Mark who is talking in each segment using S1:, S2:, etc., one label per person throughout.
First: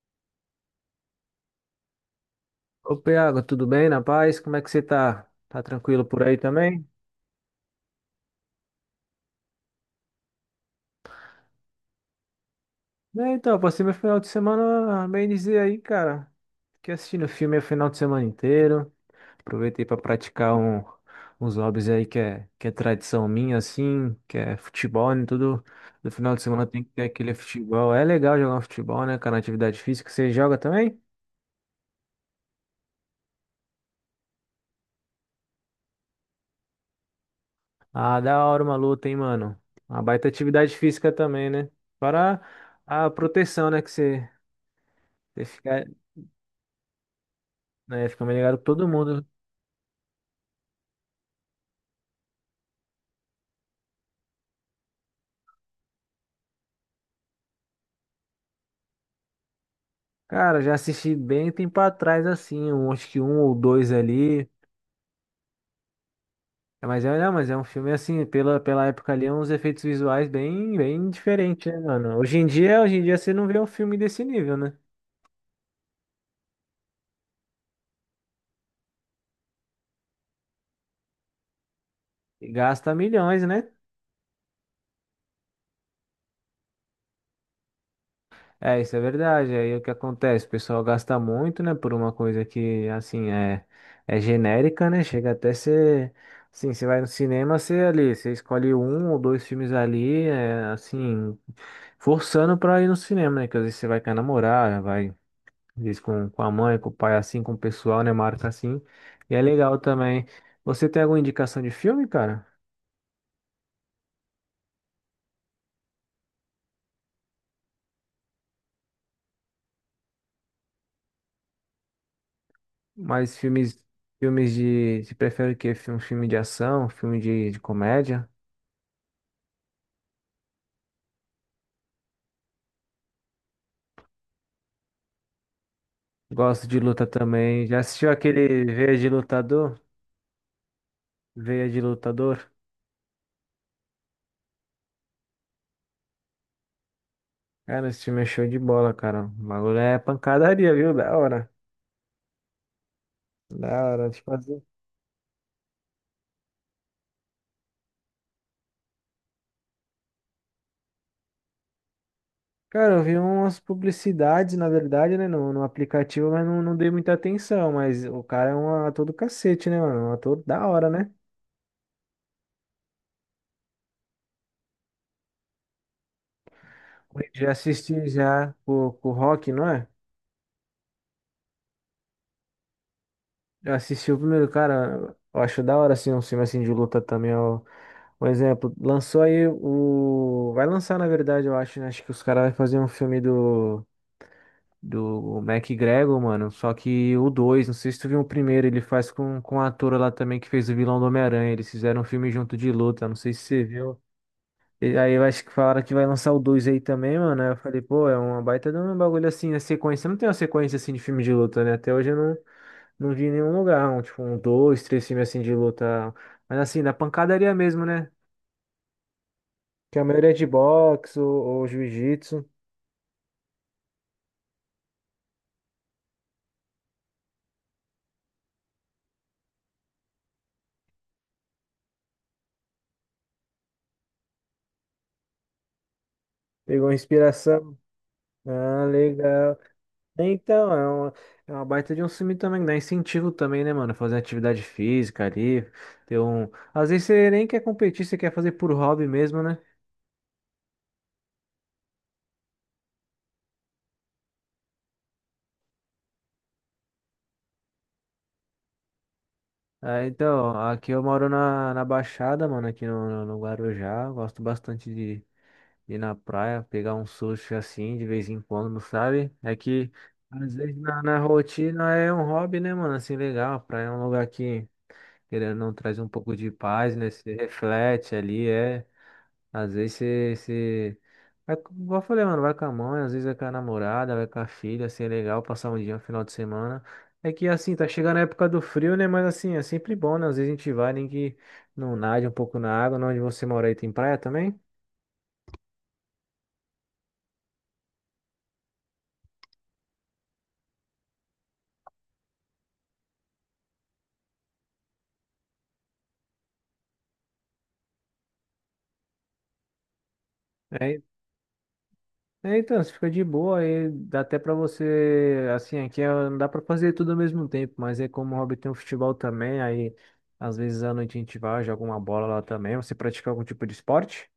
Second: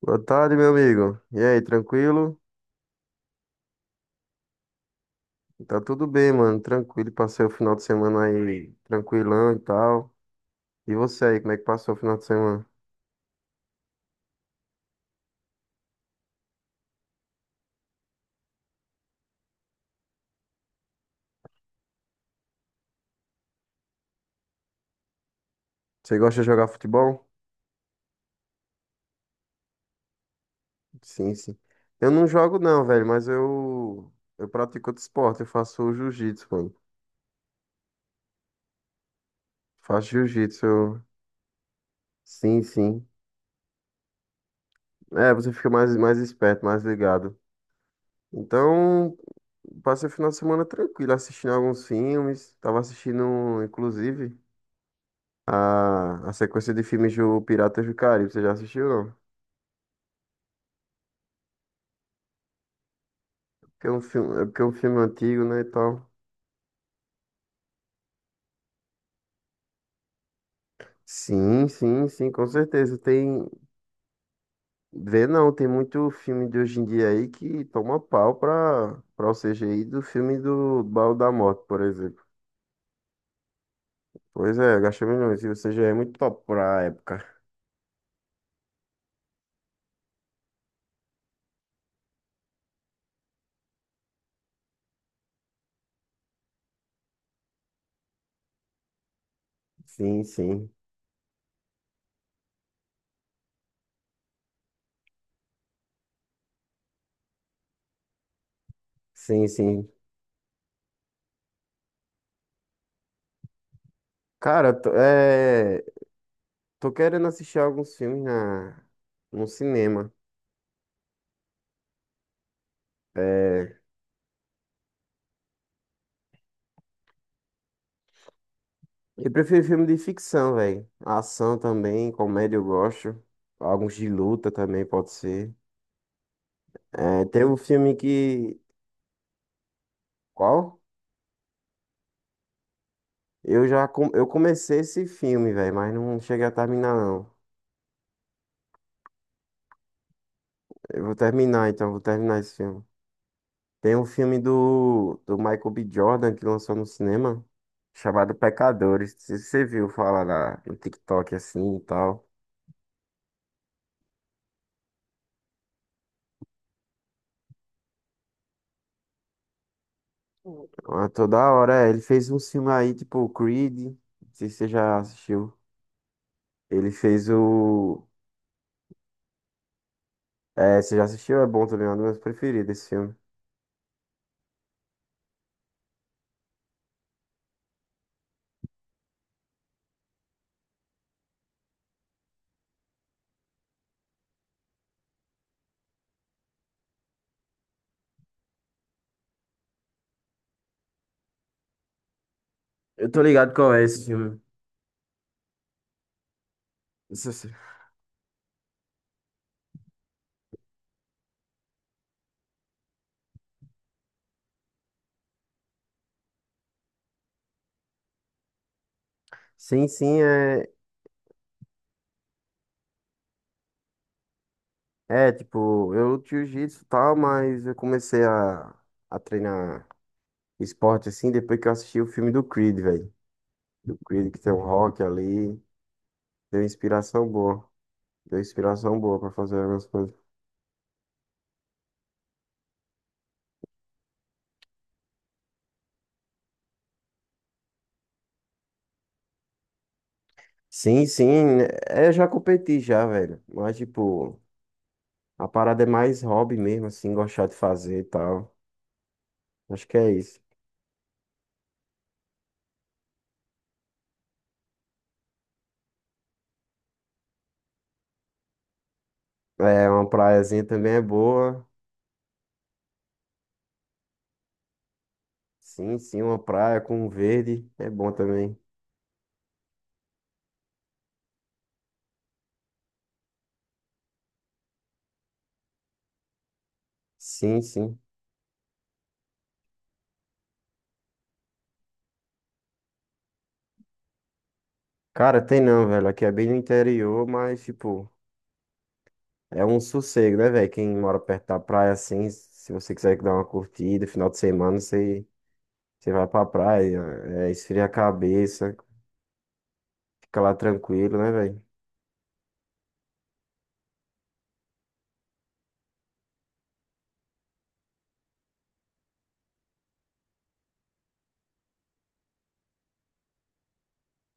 S1: Boa tarde, meu amigo. E aí, tranquilo?
S2: Ô, Piago, tudo bem? Na paz? Como é que você tá? Tá
S1: Tá
S2: tranquilo
S1: tudo
S2: por
S1: bem,
S2: aí
S1: mano.
S2: também?
S1: Tranquilo. Passei o final de semana aí tranquilão e tal. E você aí, como é que passou o final de semana?
S2: Passei meu final de semana bem dizer aí, cara. Fiquei assistindo filme o final de semana inteiro. Aproveitei para praticar uns hobbies aí que é tradição minha, assim, que é futebol, né? Tudo no
S1: Você
S2: final
S1: gosta
S2: de
S1: de
S2: semana
S1: jogar
S2: tem que ter
S1: futebol?
S2: aquele futebol. É legal jogar um futebol, né, cara? Atividade física. Você joga também?
S1: Sim, sim. Eu não jogo não, velho, mas eu pratico outro esporte. Eu faço jiu-jitsu, mano.
S2: Ah, da hora uma luta, hein, mano? Uma
S1: Faço
S2: baita
S1: jiu-jitsu.
S2: atividade física também, né? Para
S1: Sim, sim.
S2: a proteção, né? Que você,
S1: É,
S2: você
S1: você fica
S2: fica
S1: mais esperto, mais ligado.
S2: né? Fica mais ligado que todo
S1: Então,
S2: mundo.
S1: passei o final de semana tranquilo, assistindo alguns filmes. Tava assistindo, inclusive. A sequência de filmes do Piratas do Caribe, você já assistiu, não?
S2: Cara, já assisti bem tempo atrás, assim, um, acho que um ou
S1: Porque é
S2: dois
S1: um filme, é
S2: ali.
S1: porque é um filme antigo, né, e tal.
S2: É, mas é, não, mas é um filme assim, pela época ali, é uns efeitos visuais bem, bem
S1: Sim,
S2: diferentes, né,
S1: sim,
S2: mano?
S1: sim, com
S2: Hoje
S1: certeza.
S2: em dia você não
S1: Tem,
S2: vê um filme desse nível, né?
S1: vê não, tem muito filme de hoje em dia aí que toma pau pra o CGI do filme do Baú da Morte, por exemplo.
S2: E gasta milhões, né?
S1: Pois é, gastou milhões, e o CGI é muito top pra época.
S2: É, isso é verdade. Aí é o que acontece? O pessoal gasta muito, né, por uma coisa que, assim, é genérica, né? Chega até ser. Assim, você vai no cinema, você ali, você escolhe um ou dois filmes
S1: Sim,
S2: ali, é,
S1: sim,
S2: assim, forçando pra ir no cinema, né? Que às vezes você vai com a namorada, vai, às vezes com a mãe, com o pai, assim, com o pessoal, né? Marca assim. E é
S1: sim,
S2: legal
S1: sim.
S2: também. Você tem alguma indicação de filme, cara?
S1: Cara, tô querendo assistir alguns filmes no cinema.
S2: Mas
S1: É,
S2: filmes de. Você prefere o quê? Filme de ação, um filme de comédia?
S1: eu prefiro filme de ficção, velho. Ação também, comédia eu gosto. Alguns de luta também pode ser.
S2: Gosto de luta
S1: É, tem um
S2: também. Já
S1: filme
S2: assistiu
S1: que.
S2: aquele Veia de Lutador?
S1: Qual?
S2: Veia de Lutador?
S1: Eu comecei esse filme, velho, mas não cheguei a terminar, não.
S2: Cara, esse filme é show de bola, cara. O bagulho é pancadaria, viu?
S1: Eu vou
S2: Da hora.
S1: terminar, então, vou terminar esse filme.
S2: Da
S1: Tem um
S2: hora. Tipo
S1: filme
S2: assim.
S1: do Michael B. Jordan que lançou no cinema, chamado Pecadores. Se você viu falar no TikTok assim e tal.
S2: Cara, eu vi umas publicidades, na verdade, né, no aplicativo, mas não dei muita atenção. Mas o cara é um ator do cacete, né, mano? Um ator da hora,
S1: Ah,
S2: né?
S1: toda hora, é, ele fez um filme aí, tipo Creed. Não sei se você já assistiu. Ele fez
S2: Já
S1: o.
S2: assisti já com o Rock, não é?
S1: É, você já assistiu? É bom também, é um dos meus preferidos esse filme.
S2: Já assisti o primeiro, cara. Eu acho da hora, assim, um filme assim de luta também. Ó. Um exemplo, lançou aí o. Vai lançar, na verdade, eu acho, né? Acho que os caras vão fazer um filme do. Do MacGregor, mano. Só que o 2, não sei se tu viu o primeiro, ele faz com a atora lá também que fez o vilão do Homem-Aranha. Eles fizeram um filme junto de luta,
S1: Eu
S2: não
S1: tô
S2: sei se
S1: ligado
S2: você
S1: qual é
S2: viu.
S1: esse filme.
S2: E aí eu acho que falaram que vai lançar o 2 aí também,
S1: Isso
S2: mano. Aí
S1: sim.
S2: eu falei, pô, é uma baita de um bagulho assim, né? Sequência. Não tem uma sequência assim de filme de luta, né? Até hoje eu não vi em nenhum lugar, um, tipo, um, dois, três filmes assim de luta. Mas assim, da pancadaria mesmo, né?
S1: Sim,
S2: Que a
S1: sim,
S2: maioria é de
S1: é.
S2: boxe ou jiu-jitsu.
S1: É, tipo, eu jiu-jitsu e tal, mas eu comecei a treinar esporte assim depois que eu assisti o filme do Creed, velho. Do Creed que tem o rock ali. Deu
S2: Pegou
S1: inspiração boa.
S2: inspiração.
S1: Deu
S2: Ah,
S1: inspiração boa pra fazer
S2: legal.
S1: algumas coisas.
S2: Então, é uma baita de um filme também, dá incentivo também, né, mano? Fazer atividade física ali, ter um. Às vezes você nem quer competir, você quer fazer por hobby mesmo, né?
S1: Sim, sim, né, é, eu já competi já, velho. Mas, tipo, a parada é mais hobby mesmo, assim, gostar de fazer e tal. Acho que
S2: Ah,
S1: é isso.
S2: então, aqui eu moro na Baixada, mano, aqui no Guarujá, gosto bastante de ir na praia, pegar um sushi assim, de vez em quando, sabe? É
S1: É,
S2: que,
S1: uma
S2: às
S1: praiazinha
S2: vezes,
S1: também é
S2: na
S1: boa.
S2: rotina é um hobby, né, mano? Assim, legal, a praia é um lugar que, querendo ou não, traz
S1: Sim,
S2: um
S1: sim,
S2: pouco
S1: uma
S2: de
S1: praia
S2: paz,
S1: com
S2: né? Se
S1: verde é bom
S2: reflete ali,
S1: também.
S2: é. Às vezes você. Vai, igual eu falei, mano, vai com a mãe, às vezes vai com a namorada, vai com a filha, assim, é legal passar um dia, um final de semana. É que,
S1: Sim,
S2: assim, tá
S1: sim.
S2: chegando a época do frio, né? Mas, assim, é sempre bom, né? Às vezes a gente vai, nem que não nade um pouco na água, não, onde você mora aí tem praia também?
S1: Cara, tem não, velho. Aqui é bem no interior, mas, tipo, é um sossego, né, velho? Quem mora perto da praia, assim, se você quiser dar uma curtida, final de semana, você vai pra praia, é, esfria a cabeça, fica lá
S2: É,
S1: tranquilo, né, velho?
S2: então, você fica de boa, aí dá até pra você, assim, não dá pra fazer tudo ao mesmo tempo, mas é como o hobby tem um futebol também, aí às vezes à noite a gente vai, joga uma bola lá também. Você pratica algum tipo de esporte?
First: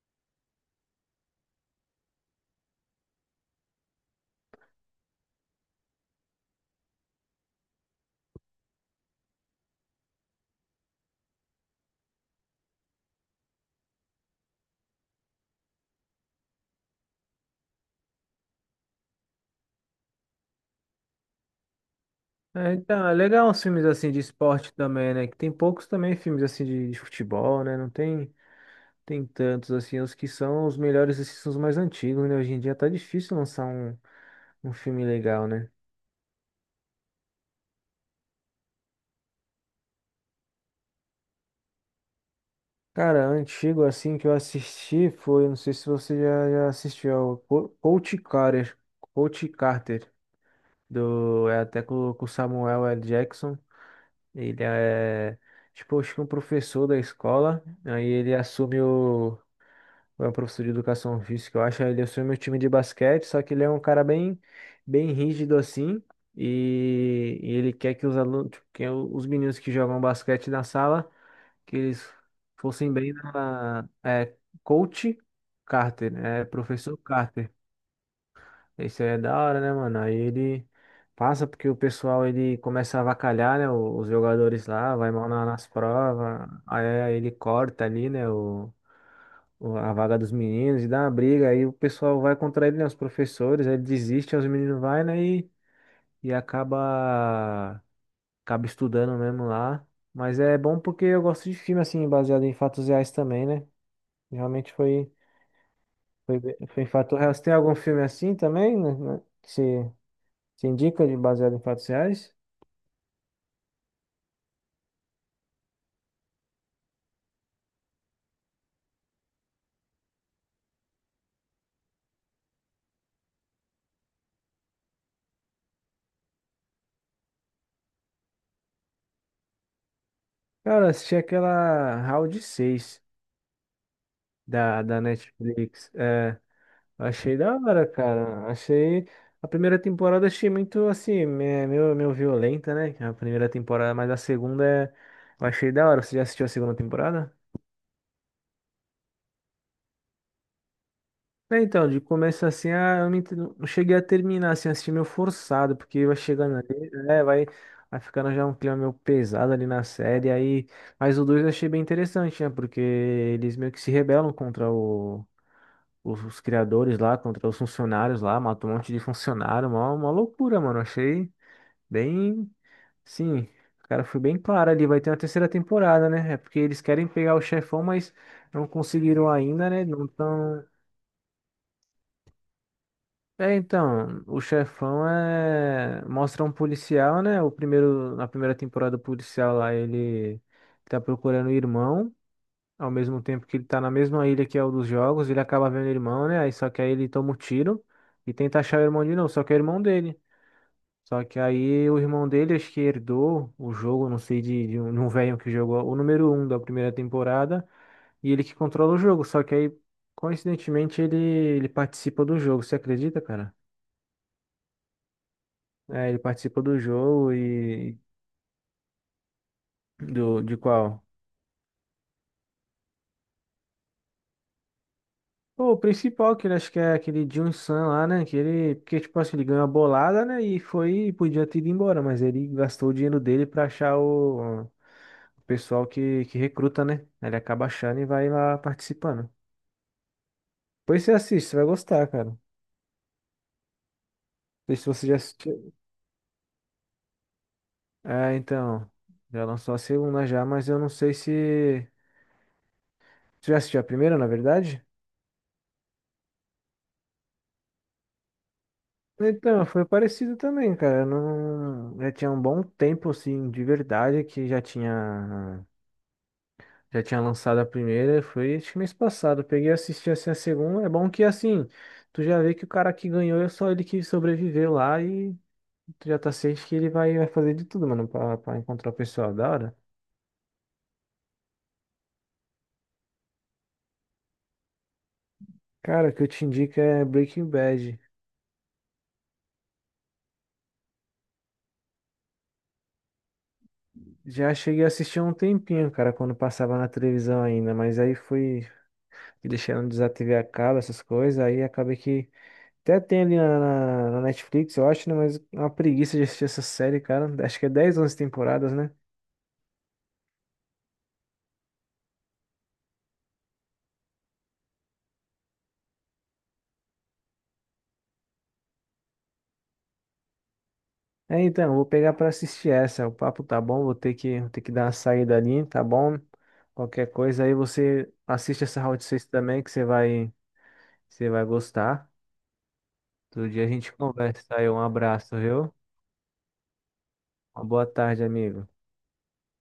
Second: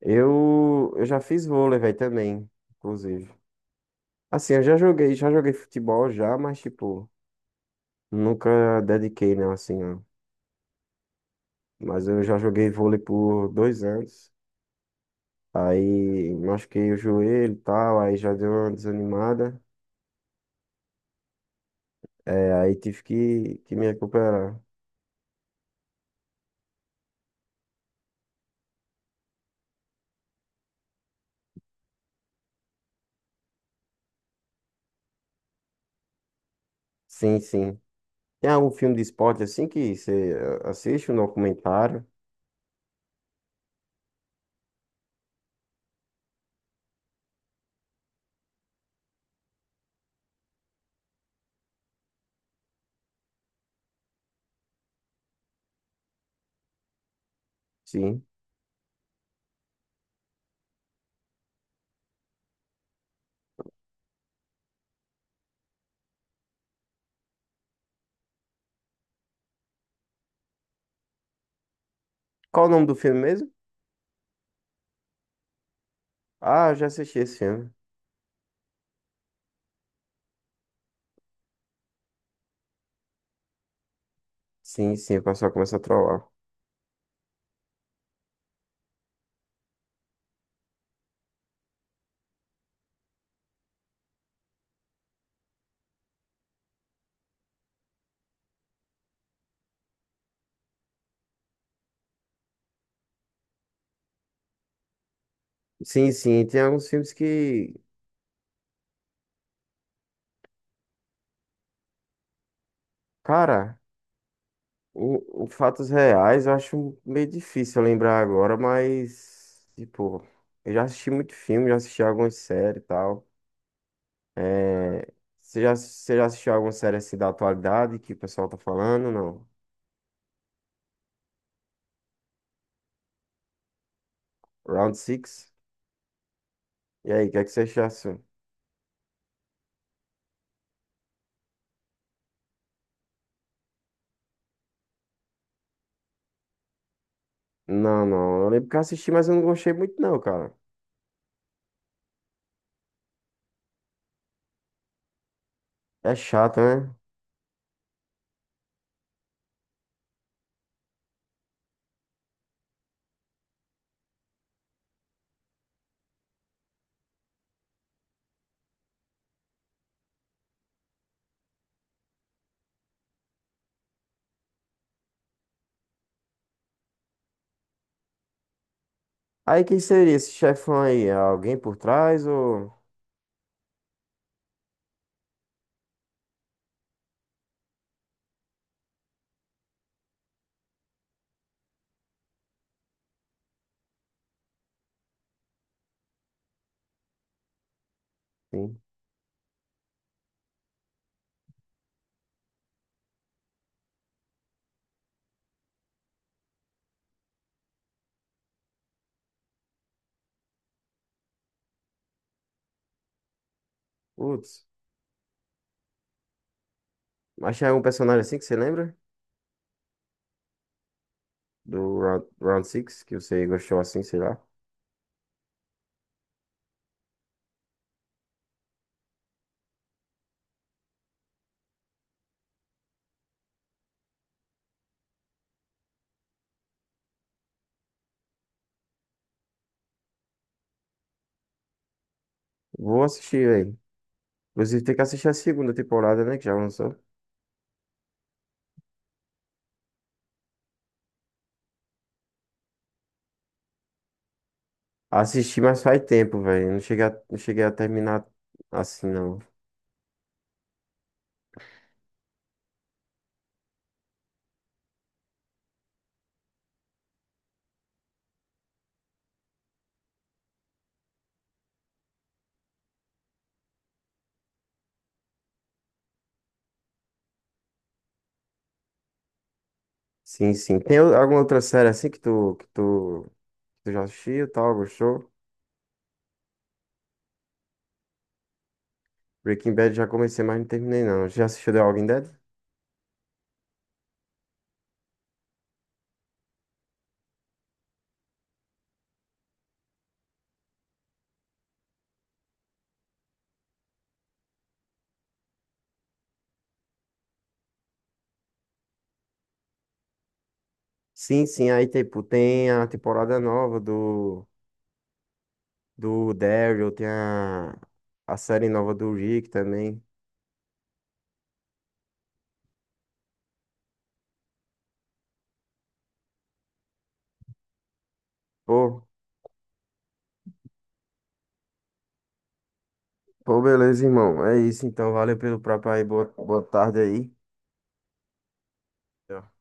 S1: Eu já fiz vôlei, velho, também, inclusive. Assim, eu já joguei futebol já, mas, tipo, nunca dediquei, não, assim, ó. Mas eu já joguei vôlei por dois anos. Aí machuquei o joelho e tal, aí já deu uma desanimada. É, aí
S2: É,
S1: tive
S2: então, é legal uns
S1: que
S2: filmes
S1: me
S2: assim de
S1: recuperar.
S2: esporte também, né? Que tem poucos também filmes assim de futebol, né? Não tem, tem tantos assim. Os que são os melhores assim, são os mais antigos, né? Hoje em dia tá difícil lançar um filme legal, né?
S1: Sim, sim. Tem algum filme de esporte assim que você assiste, um documentário?
S2: Cara, antigo assim que eu assisti foi, não sei se já assistiu, é o Coach Carter, Coach Carter, do, é até com o Samuel L. Jackson. Ele é, tipo, acho que um professor da escola, aí
S1: Sim.
S2: ele assume o é um professor de educação física, eu acho. Ele assume o time de basquete, só que ele é um cara bem, bem rígido assim. E ele quer que os alunos, tipo, que os meninos que jogam basquete na sala, que eles
S1: Qual o nome
S2: fossem
S1: do
S2: bem
S1: filme mesmo?
S2: na, é, coach Carter, é,
S1: Ah, eu já
S2: professor
S1: assisti esse
S2: Carter.
S1: filme.
S2: Isso aí é da hora, né, mano? Aí ele passa porque o pessoal ele começa a avacalhar, né? Os jogadores
S1: Sim,
S2: lá, vai
S1: sim, o
S2: mal
S1: pessoal
S2: nas
S1: começa a trollar.
S2: provas. Aí ele corta ali, né? A vaga dos meninos e dá uma briga. Aí o pessoal vai contra ele, né? Os professores, aí ele desiste, aí os meninos vai, né? E acaba estudando mesmo lá. Mas é bom porque eu gosto de filme, assim, baseado em fatos reais também, né? Realmente foi,
S1: Sim,
S2: foi,
S1: sim,
S2: bem-
S1: tem
S2: foi em
S1: alguns filmes
S2: fato real. Você tem
S1: que,
S2: algum filme assim também, né? Que você indica de baseado em fatos reais?
S1: cara, o fatos reais eu acho meio difícil lembrar agora, mas, tipo, eu já assisti muito filme, já assisti algumas séries e tal. É, você já assistiu alguma série assim da atualidade que o pessoal tá falando? Não.
S2: Cara, eu assisti aquela Round 6
S1: Round
S2: da
S1: Six.
S2: Netflix. É,
S1: E aí, o
S2: achei
S1: que é que
S2: da
S1: você
S2: hora,
S1: achou?
S2: cara. Achei. A primeira temporada achei muito assim, meio violenta, né? A primeira temporada, mas a eu achei da hora. Você já assistiu a segunda temporada?
S1: Não, não. Eu lembro que eu assisti, mas eu não gostei muito, não, cara.
S2: É, então, de começo assim, ah, eu não não cheguei a terminar, assim, assisti meio forçado, porque
S1: É
S2: vai chegando
S1: chato,
S2: ali,
S1: né?
S2: né, vai, vai ficando já um clima meio pesado ali na série, aí, mas o 2 eu achei bem interessante, né, porque eles meio que se rebelam contra os criadores lá, contra os funcionários lá, matam um monte de funcionário, uma loucura, mano, achei bem, sim, o cara foi bem claro ali, vai ter uma terceira temporada, né, é porque eles querem pegar o chefão, mas não conseguiram
S1: Aí
S2: ainda,
S1: quem
S2: né, não
S1: seria esse
S2: tão.
S1: chefão aí? É alguém por trás ou.
S2: É, então, o chefão é mostra um policial, né? O primeiro na primeira temporada o policial lá, ele tá procurando o irmão, ao mesmo tempo que ele tá na mesma ilha que é o dos jogos, ele acaba vendo o irmão, né? Aí só que aí ele toma um tiro e tenta achar
S1: Sim.
S2: o irmão de novo, só que é o irmão dele. Só que aí o irmão dele acho que herdou o jogo, não sei, de um velho que jogou o número um da primeira temporada e ele que controla o jogo, só que aí coincidentemente ele participa do jogo, você acredita, cara?
S1: Putz.
S2: É, ele participa do jogo
S1: Mas é um
S2: e
S1: personagem assim que você lembra?
S2: do de qual?
S1: Do Round Six que você gostou assim, sei lá.
S2: Pô, o principal que ele acho que é aquele Jun San lá, né? Que ele, porque tipo assim, ele ganhou a bolada, né? E foi, podia ter ido embora, mas ele gastou o dinheiro dele pra achar o pessoal que recruta, né? Aí ele acaba achando e vai lá participando. Depois você assiste, você vai gostar, cara. Não
S1: Vou assistir, velho.
S2: sei
S1: Inclusive,
S2: se
S1: tem que
S2: você já
S1: assistir a
S2: assistiu.
S1: segunda temporada, né? Que já lançou.
S2: É, então, já lançou a segunda já, mas eu não sei se você já assistiu a primeira, na verdade?
S1: Assisti, mas faz tempo, velho. Não cheguei a terminar assim, não.
S2: Então, foi parecido também, cara. Eu não, já tinha um bom tempo, assim, de verdade, já tinha lançado a primeira. Foi, acho que mês passado. Eu peguei e assisti, assim, a segunda. É bom que, assim, tu já vê que o cara que ganhou é só ele que sobreviveu lá e tu já tá ciente que ele vai, vai fazer de tudo, mano, pra encontrar o pessoal da hora.
S1: Sim, sim. Alguma outra série assim que tu já assistiu e tal, gostou?
S2: Cara, o que eu te indico é Breaking Bad.
S1: Breaking Bad já comecei, mas não terminei, não. Já assistiu The Walking Dead?
S2: Já cheguei a assistir há um tempinho, cara, quando passava na televisão ainda, mas aí fui deixando desativei a cabo, essas coisas, aí acabei que até tem ali na Netflix, eu acho, né? Mas é uma preguiça de assistir essa série, cara. Acho que é 10 11 temporadas, né?
S1: Sim, sim. Aí, tipo, tem a temporada nova do Daryl, tem a série nova do Rick também.
S2: É, então, eu vou pegar pra assistir essa. O papo tá bom, vou ter que dar uma saída ali, tá bom? Qualquer coisa aí você assiste essa Round
S1: Pô,
S2: 6 também, que você vai gostar. Todo dia a gente
S1: Beleza, irmão.
S2: conversa
S1: É
S2: aí. Um
S1: isso, então. Valeu
S2: abraço,
S1: pelo
S2: viu?
S1: papo aí. Boa tarde aí.
S2: Uma boa tarde, amigo.
S1: Tchau.